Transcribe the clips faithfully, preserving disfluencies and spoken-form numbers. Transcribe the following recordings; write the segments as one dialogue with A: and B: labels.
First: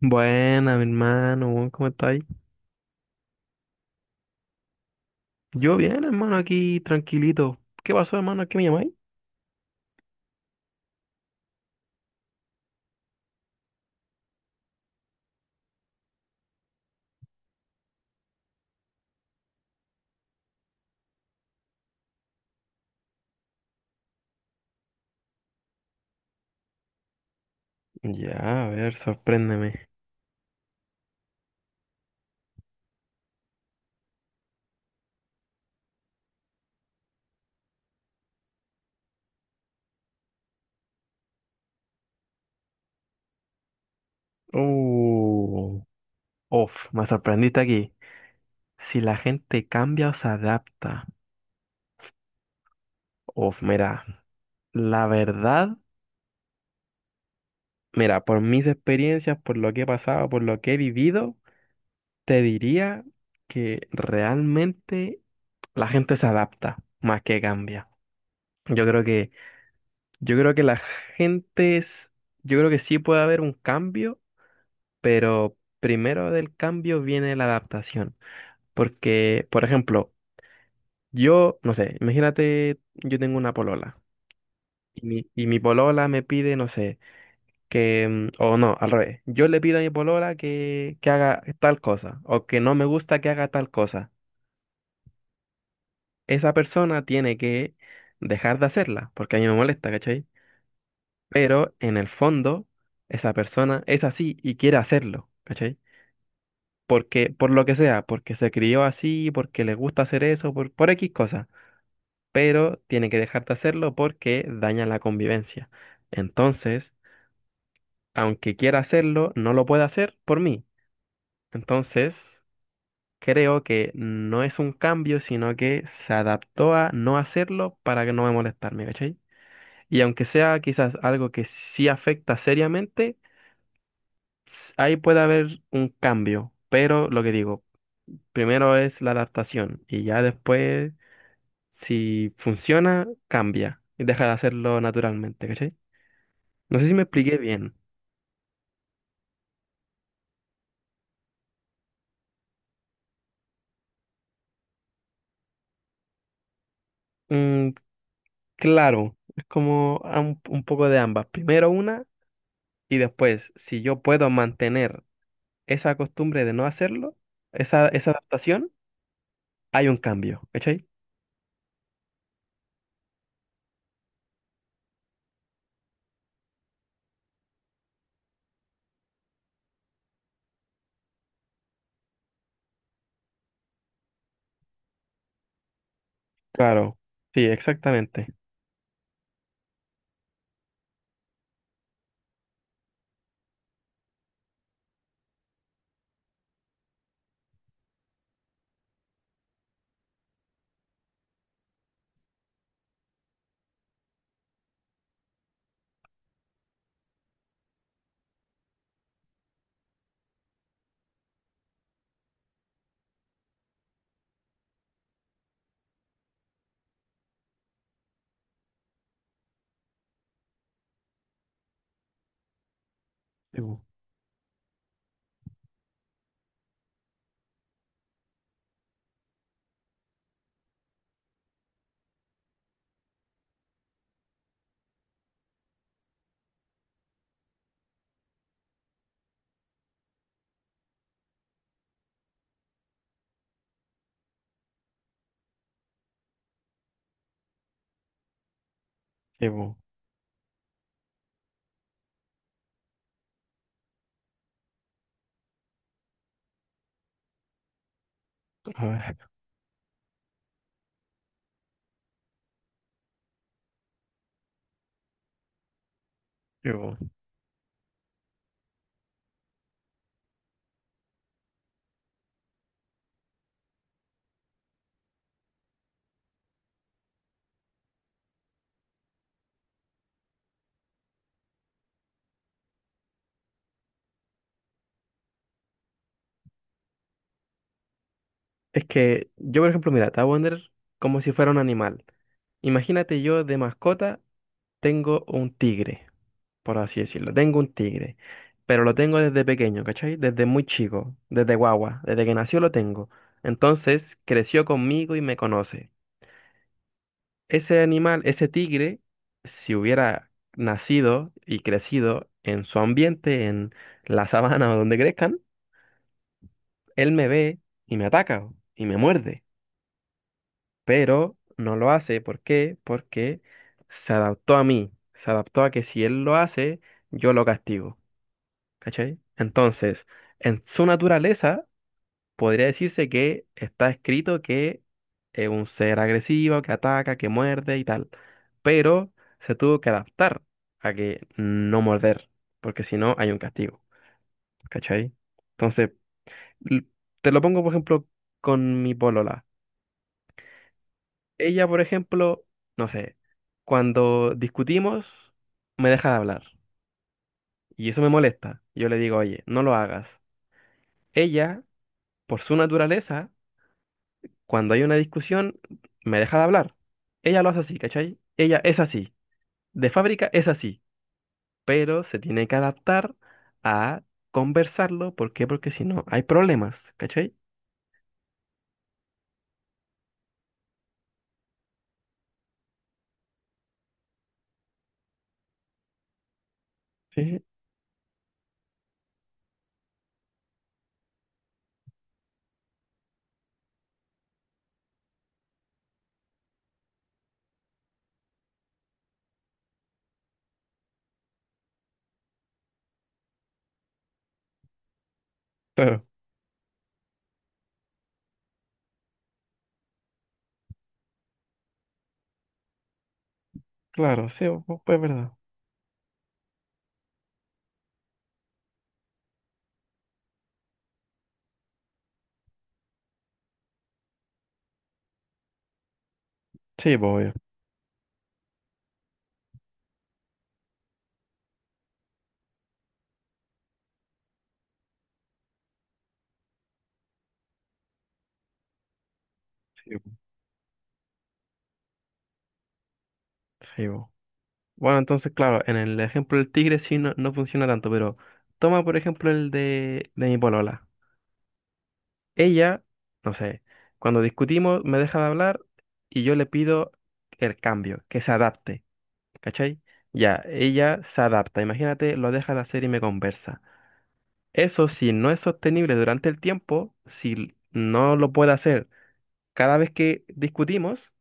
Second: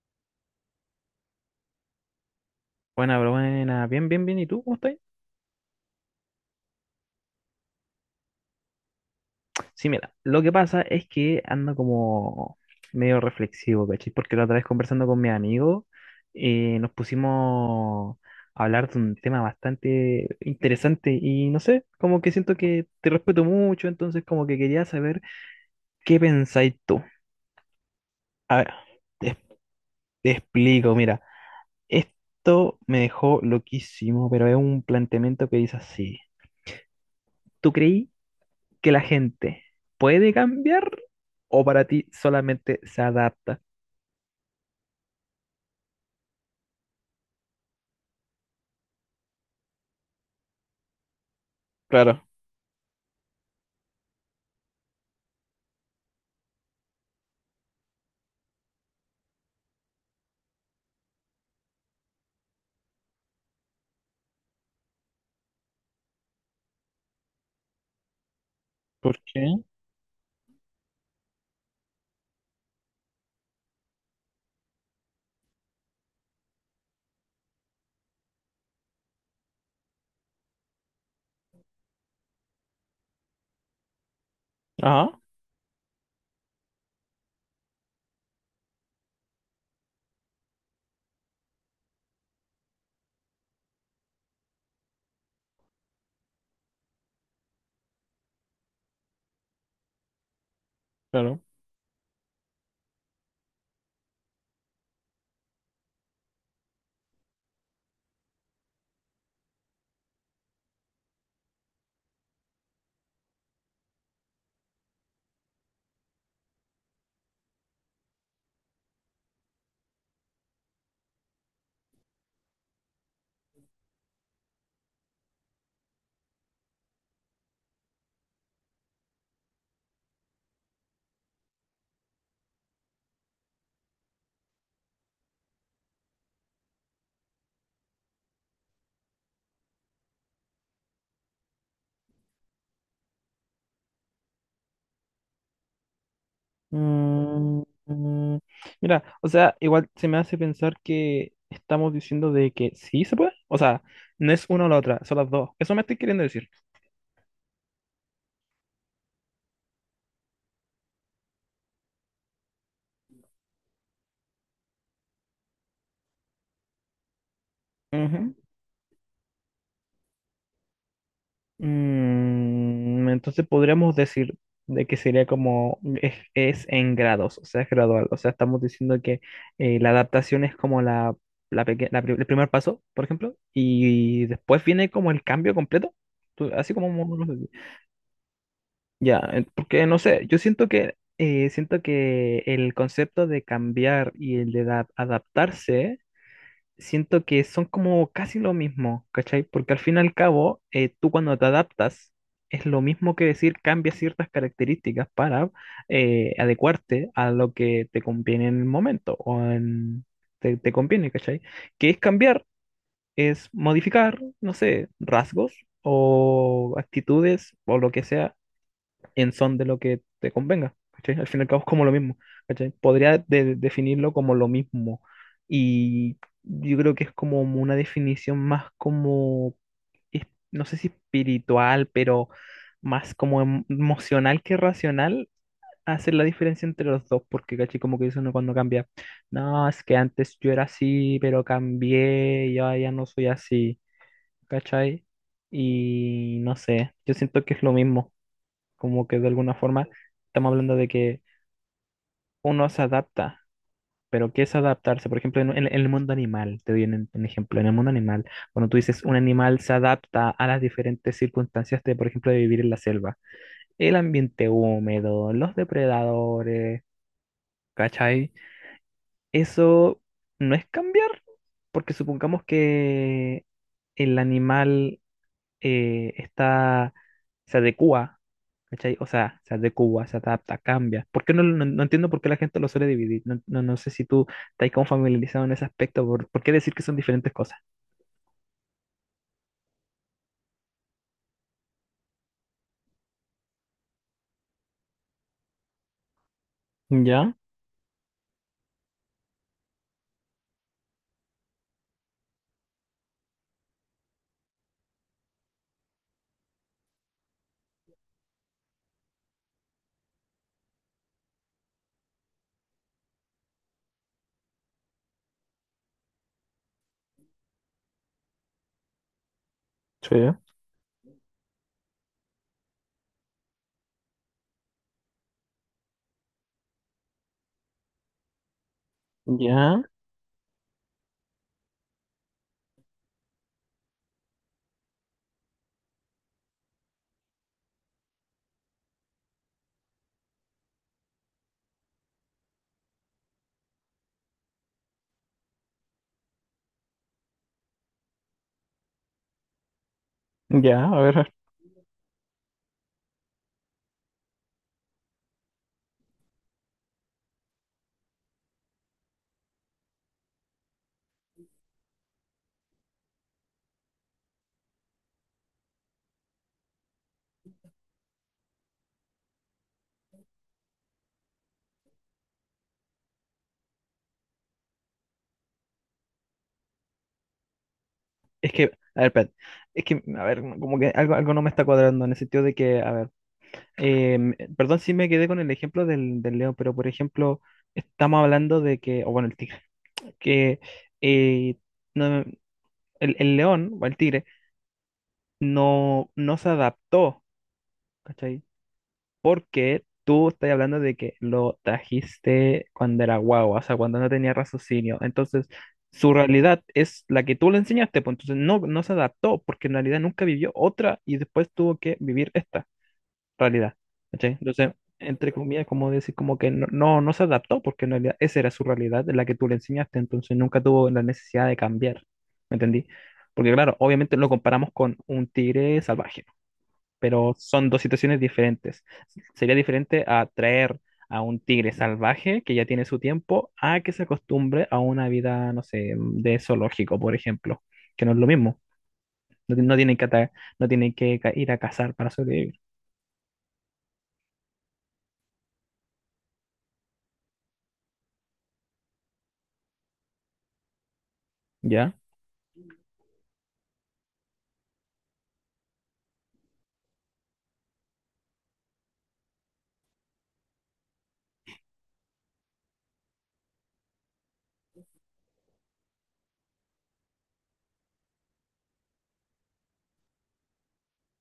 A: Buena, mi hermano, buen, ¿cómo estáis?
B: Buena, pero buena, bien, bien, bien. ¿Y tú cómo estás?
A: Yo bien, hermano, aquí tranquilito. ¿Qué pasó, hermano? ¿A ¿Qué me llamáis?
B: Sí, mira, lo que pasa es que ando como medio reflexivo, ¿cachai? Porque la otra vez conversando con mi amigo, eh, nos pusimos a hablar de un tema bastante interesante y no sé, como que siento que te respeto mucho, entonces como que quería saber qué pensáis tú. A
A: Ya, a
B: ver,
A: ver,
B: te,
A: sorpréndeme.
B: te explico, mira, esto me dejó loquísimo, pero es un planteamiento que dice así. ¿Tú creí que la gente puede cambiar o para ti solamente se adapta?
A: Uh, uf, Me sorprendiste aquí. ¿Si la gente cambia o se adapta?
B: Claro.
A: Uf, mira, la verdad, mira, por mis experiencias, por lo que he pasado, por lo que he vivido, te diría que realmente la gente se adapta más que cambia. Yo creo
B: ¿Por
A: que
B: qué?
A: Yo creo que la gente es, yo creo que sí puede haber un cambio, pero primero del cambio viene la adaptación. Porque, por ejemplo, yo, no sé, imagínate, yo tengo una polola y
B: Ajá,
A: mi, y mi polola me pide, no sé, que, mm, o no, al revés, yo le pido a mi polola que, que haga tal cosa o que no me gusta que haga tal cosa. Esa persona tiene que dejar de hacerla porque a mí me molesta, ¿cachai?
B: claro.
A: Pero en el fondo esa persona es así y quiere hacerlo, ¿cachai? Porque, por lo que sea, porque se crió así, porque le gusta hacer eso, por, por X cosa, pero tiene que dejar de hacerlo porque daña la convivencia. Entonces, aunque quiera hacerlo, no lo puede hacer por mí. Entonces, creo que no es un cambio, sino que se adaptó a no hacerlo para que no me molestarme, ¿cachai? Y aunque sea quizás algo que sí afecta seriamente, ahí puede haber un cambio, pero lo que digo, primero es la adaptación y ya después, si funciona, cambia y deja de hacerlo naturalmente, ¿cachai? No sé si me expliqué
B: Mm,
A: bien.
B: mm, mira, o sea, igual se me hace pensar que estamos diciendo de que sí se puede. O sea, no es una o la otra, son las dos. Eso me estoy queriendo decir.
A: Mm, claro, es como a un, un poco de ambas. Primero una y después, si yo puedo mantener esa costumbre de no hacerlo, esa, esa adaptación, hay un cambio, ¿cachai?
B: Mm, entonces podríamos decir de que sería como es, es en grados, o sea, es gradual. O sea, estamos diciendo que eh, la adaptación es como la, la peque- la pri- el primer paso, por ejemplo, y después viene como el cambio completo, tú- así como
A: Claro,
B: uno
A: sí,
B: lo-
A: exactamente.
B: Ya, eh, porque no sé, yo siento que, eh, siento que el concepto de cambiar y el de da- adaptarse siento que son como casi lo mismo, ¿cachai? Porque al fin y al cabo, eh, tú cuando te adaptas, es lo mismo que decir cambias ciertas características para eh, adecuarte a lo que te conviene en el momento o en, te, te conviene, ¿cachai? Que es cambiar, es modificar, no sé, rasgos o actitudes o lo que sea en son de lo que te convenga, ¿cachai? Al fin y al cabo es como lo mismo, ¿cachai? Podría de-
A: Sí, bu,
B: definirlo como lo mismo, y yo creo que es como una definición más como, es- no sé si espiritual, pero más como em- emocional que racional. Hacer la diferencia entre los dos, porque ¿cachai? Como que dice uno cuando cambia, no, es que antes yo era así, pero cambié, y ahora ya no soy así, ¿cachai? Y no sé, yo siento que es lo mismo. Como que de
A: sí,
B: alguna
A: bu.
B: forma estamos hablando de que uno se adapta, pero ¿qué es adaptarse? Por ejemplo, en, en- en el mundo animal, te doy un, un ejemplo, en el mundo animal, cuando tú
A: A
B: dices un
A: ver,
B: animal se adapta a las diferentes circunstancias de, por ejemplo, de vivir en la selva, el ambiente húmedo, los
A: sí,
B: depredadores,
A: bu.
B: ¿cachai? Eso no es cambiar, porque supongamos que el animal eh, está, se adecua, ¿cachai? O sea, se adecua, se adapta, cambia. ¿Por qué no, no, no entiendo por qué la gente lo suele dividir? No, no, no sé si tú estás como familiarizado en ese aspecto, ¿por, por qué decir que son diferentes cosas?
A: Es que yo, por ejemplo, mira, te voy a poner como si fuera un animal. Imagínate yo de mascota tengo un tigre, por así decirlo.
B: Ya,
A: Tengo un tigre, pero lo tengo desde pequeño, ¿cachai? Desde muy chico, desde guagua, desde que nació lo tengo. Entonces creció conmigo y me conoce. Ese animal, ese tigre, si hubiera nacido y crecido en su ambiente, en la sabana o donde crezcan, él me ve y me ataca y me muerde.
B: sí,
A: Pero no lo hace. ¿Por qué? Porque se adaptó a mí, se adaptó a que si él lo hace, yo lo castigo, ¿cachai?
B: ya,
A: Entonces, en su naturaleza, podría decirse que está escrito que es un ser agresivo, que ataca, que muerde y tal, pero se tuvo que adaptar a que no morder, porque si no hay un castigo, ¿cachai? Entonces, l- te lo pongo, por ejemplo, con mi polola.
B: ya, a ver.
A: Ella, por ejemplo, no sé, cuando discutimos, me deja de hablar. Y eso me molesta. Yo le digo, oye, no lo hagas. Ella, por su naturaleza, cuando hay una discusión, me deja de hablar. Ella lo hace así, ¿cachai? Ella es así. De fábrica es así. Pero se tiene que adaptar a conversarlo. ¿Por qué? Porque si no, hay problemas, ¿cachai?
B: Es que, a ver, espérate, es que, a ver, como que algo, algo no me está cuadrando en el sentido de que, a ver, Em, perdón si me quedé con el ejemplo del, del león, pero por
A: Sí,
B: ejemplo,
A: sí,
B: estamos hablando de que, o bueno, el tigre, que eh, no- el, el león o el tigre no, no se adaptó, ¿cachai? Porque tú estás hablando de que lo trajiste cuando era guagua, o sea, cuando no tenía raciocinio. Entonces,
A: claro,
B: su realidad es la que tú le enseñaste, pues entonces no, no se adaptó, porque en realidad nunca vivió otra y después tuvo que vivir esta realidad,
A: claro,
B: ¿cachai?
A: sí,
B: Entonces,
A: pues es verdad.
B: entre comillas, como decir, como que no, no, no se adaptó, porque en realidad esa era su realidad, la que tú le enseñaste, entonces nunca tuvo la necesidad de cambiar, ¿me entendí? Porque claro, obviamente lo comparamos con un tigre salvaje,
A: Sí, pues, obvio.
B: pero son dos situaciones diferentes. Sería diferente a traer a un tigre salvaje que ya tiene su tiempo a que se acostumbre a una vida, no sé, de zoológico, por ejemplo, que no es lo mismo. No, ti- no
A: Sí,
B: tienen que,
A: pues.
B: ata- no tienen que ca- ir a cazar para sobrevivir,
A: Sí, pues. Bueno, entonces, claro, en el ejemplo del tigre sí no, no funciona tanto, pero toma por ejemplo el de, de mi polola.
B: ¿ya?
A: Ella, no sé, cuando discutimos me deja de hablar y yo le pido el cambio, que se adapte, ¿cachai? Ya, ella se adapta, imagínate, lo deja de hacer y me conversa. Eso si no es sostenible durante el tiempo, si no lo puede hacer cada vez que discutimos,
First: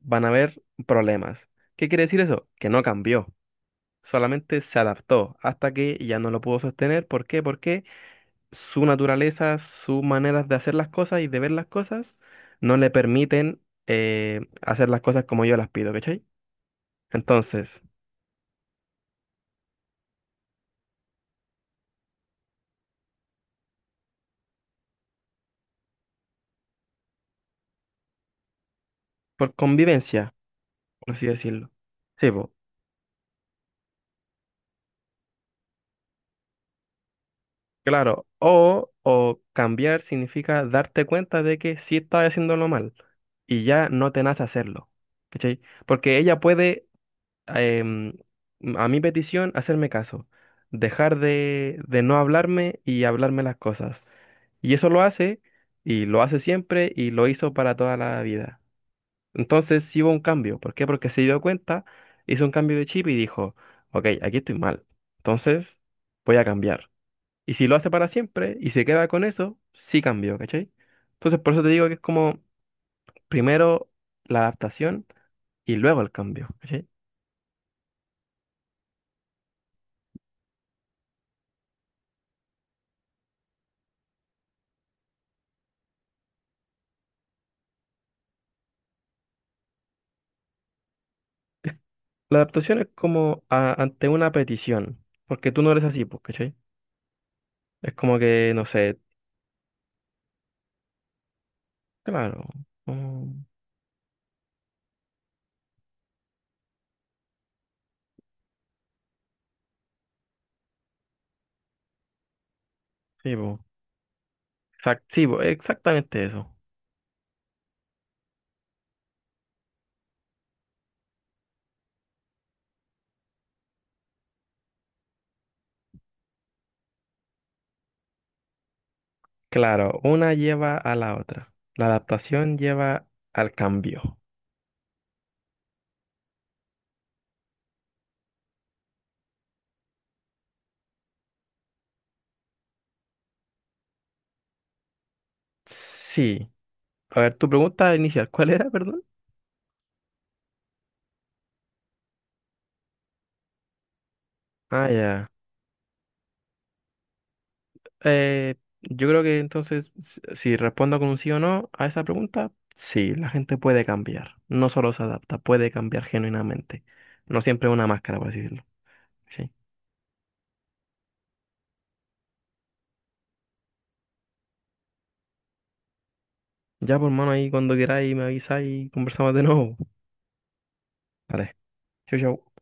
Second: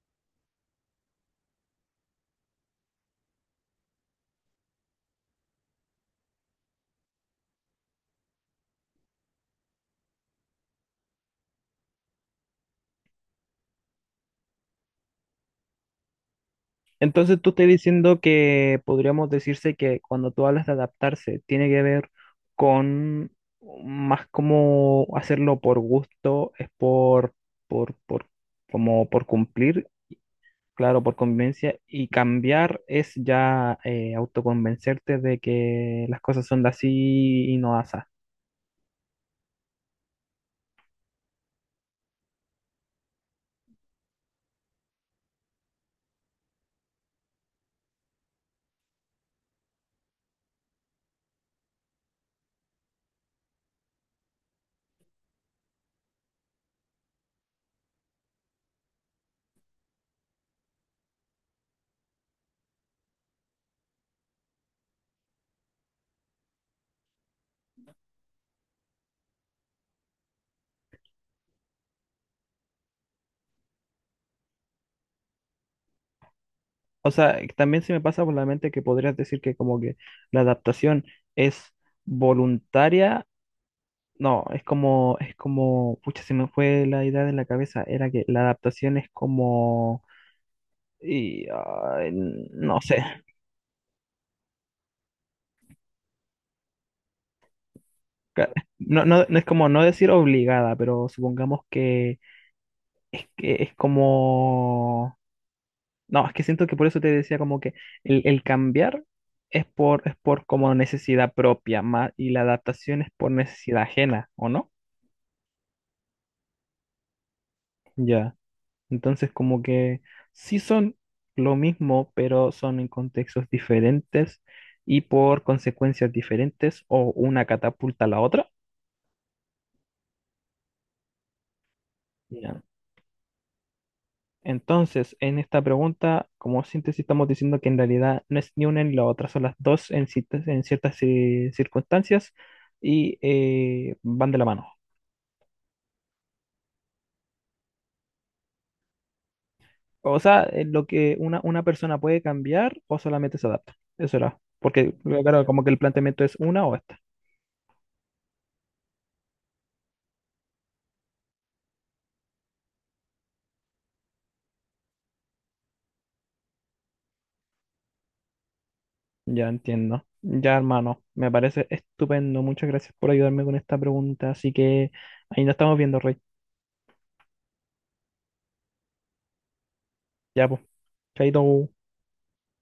A: van a haber problemas. ¿Qué quiere decir eso? Que no cambió. Solamente se adaptó hasta que ya no lo pudo sostener. ¿Por qué? Porque su naturaleza, sus maneras de hacer las cosas y de ver las cosas no le permiten eh, hacer las cosas como yo las pido, ¿cachai?
B: Entonces tú estás
A: Entonces,
B: diciendo que podríamos decirse que cuando tú hablas de adaptarse, tiene que ver con más como hacerlo por gusto, es por, por, por, como por
A: por
B: cumplir,
A: convivencia,
B: claro,
A: por
B: por
A: así decirlo.
B: conveniencia, y
A: Sí, po,
B: cambiar es ya eh, autoconvencerte de que las cosas son de así y no asá.
A: claro. O, o cambiar significa darte cuenta de que sí estás haciéndolo mal y ya no te nace hacerlo, ¿cachai? Porque ella puede em, a mi petición, hacerme caso, dejar de, de no hablarme y hablarme las cosas. Y eso lo hace, y lo hace siempre, y lo hizo para toda la vida. Entonces sí hubo un cambio. ¿Por qué? Porque se dio cuenta, hizo un cambio de chip y dijo, ok, aquí estoy mal. Entonces voy a cambiar. Y si lo hace para siempre y se queda con eso, sí cambió, ¿cachai? Entonces por eso te digo que es como primero la adaptación y luego el cambio, ¿cachai?
B: O sea, también se me pasa por la mente que podrías decir que como que la adaptación es voluntaria. No, es como, es como, pucha, se me fue la idea de la cabeza, era que la adaptación es como, y, ah,
A: La adaptación
B: no
A: es
B: sé,
A: como a- ante una petición, porque tú no eres así, pues, ¿cachai? Es como
B: ca-
A: que, no sé,
B: no, no, no es como, no decir obligada, pero supongamos que
A: claro,
B: es
A: mm,
B: que es como, no, es que siento que por eso te decía como que el, el cambiar es por, es por como necesidad propia, más, y la adaptación es por
A: sí, pues,
B: necesidad ajena, ¿o no?
A: exact- sí, po, exactamente eso.
B: Ya. Entonces, como que sí son lo mismo, pero son en contextos diferentes y por consecuencias diferentes o una catapulta a la otra.
A: Claro, una lleva a la otra. La adaptación
B: Ya.
A: lleva al cambio.
B: Entonces, en esta pregunta, como síntesis, estamos diciendo que en realidad no es ni una ni la otra, son las dos en, citas- en ciertas eh, circunstancias y eh, van de la mano.
A: Sí. A ver, tu pregunta inicial, ¿cuál era, perdón?
B: O sea, eh, lo que una, una persona puede cambiar o solamente se adapta. Eso era.
A: Ah,
B: Porque,
A: ya.
B: claro, como que el planteamiento es una o esta.
A: Eh, yo creo que entonces, si si respondo con un sí o no a esa pregunta, sí, la gente puede cambiar. No solo se adapta, puede cambiar genuinamente. No siempre es una máscara, por así decirlo.
B: Ya
A: Sí.
B: entiendo. Ya, hermano, me parece estupendo. Muchas gracias por ayudarme con esta pregunta. Así que ahí nos estamos viendo, Rey.
A: Ya, por mano, ahí cuando queráis me avisáis y conversamos de nuevo.
B: Ya, pues.
A: Vale.
B: Chaito.
A: Chau, chau.